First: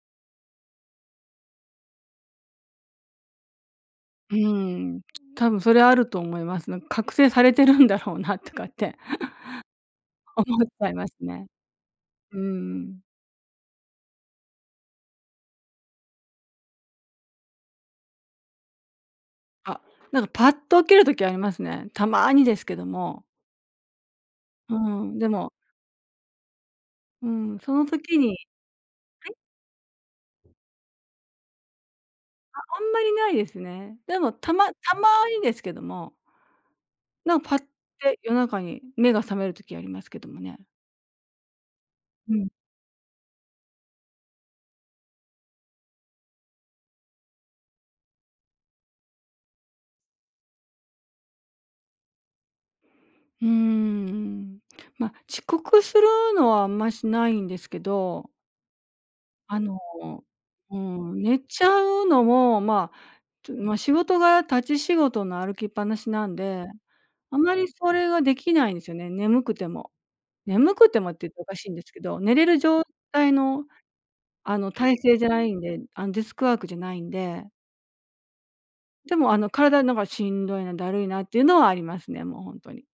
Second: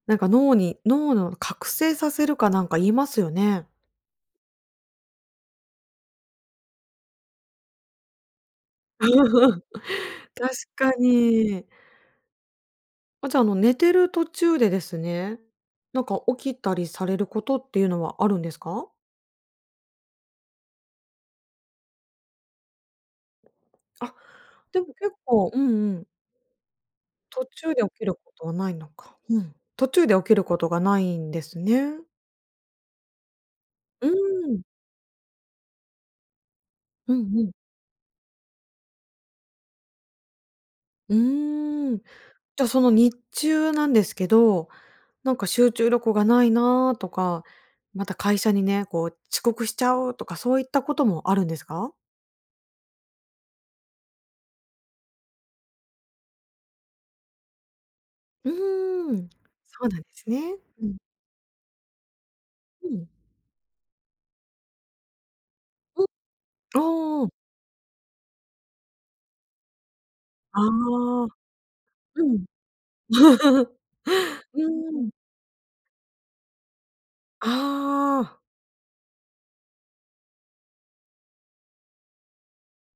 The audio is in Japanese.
なんか、脳に脳の、覚醒させるかなんか言いますよね。うーん。多分それあると思います。なんか、覚醒されてるんだろうなとかって 確思っちゃかいますね。に。うーん。あ、じゃ、あの、寝てる途中でですね、なんか、起きたりされることっていうのはあるんですか？あ、なんか、パッと起きる時ありますね、たまにですけども。あ、うーでも結ん。で構もうんうん。う途ーん、そ中での起きる時こにとはないのか。はい？うん。途中で起きることがないんですね。あ、あんまりないですね。うーでもたん。またまにですけどもうんなん、うん。パッて夜中に目が覚める時ありますけどもね。うーん。うん。じゃ、その日中なんですけど、なんか、集中力がないなとか、また会社にね、こう、「遅刻しちゃう！」とかそういったこともあるんですか？うーん、うん。ま、遅刻するのはあんまし、ないんですけどうーん、あの、そうなんですね。ううん。ん、寝ちゃうのも、うまん。あ、とまあ、仕事が立ち仕事の歩きっぱなん、しなんで、ああ。あまりそれができないんすよね、眠くても。あ眠くてもってあ。言うとおかしいんですけど、う寝ん。れる状態の、うあの、体ーん。勢じゃないんで、あの、デスクワークじゃないんでああ。でも、あの、体なんか、しんどいな、だるいなっていうのはありますね、もうほんとに。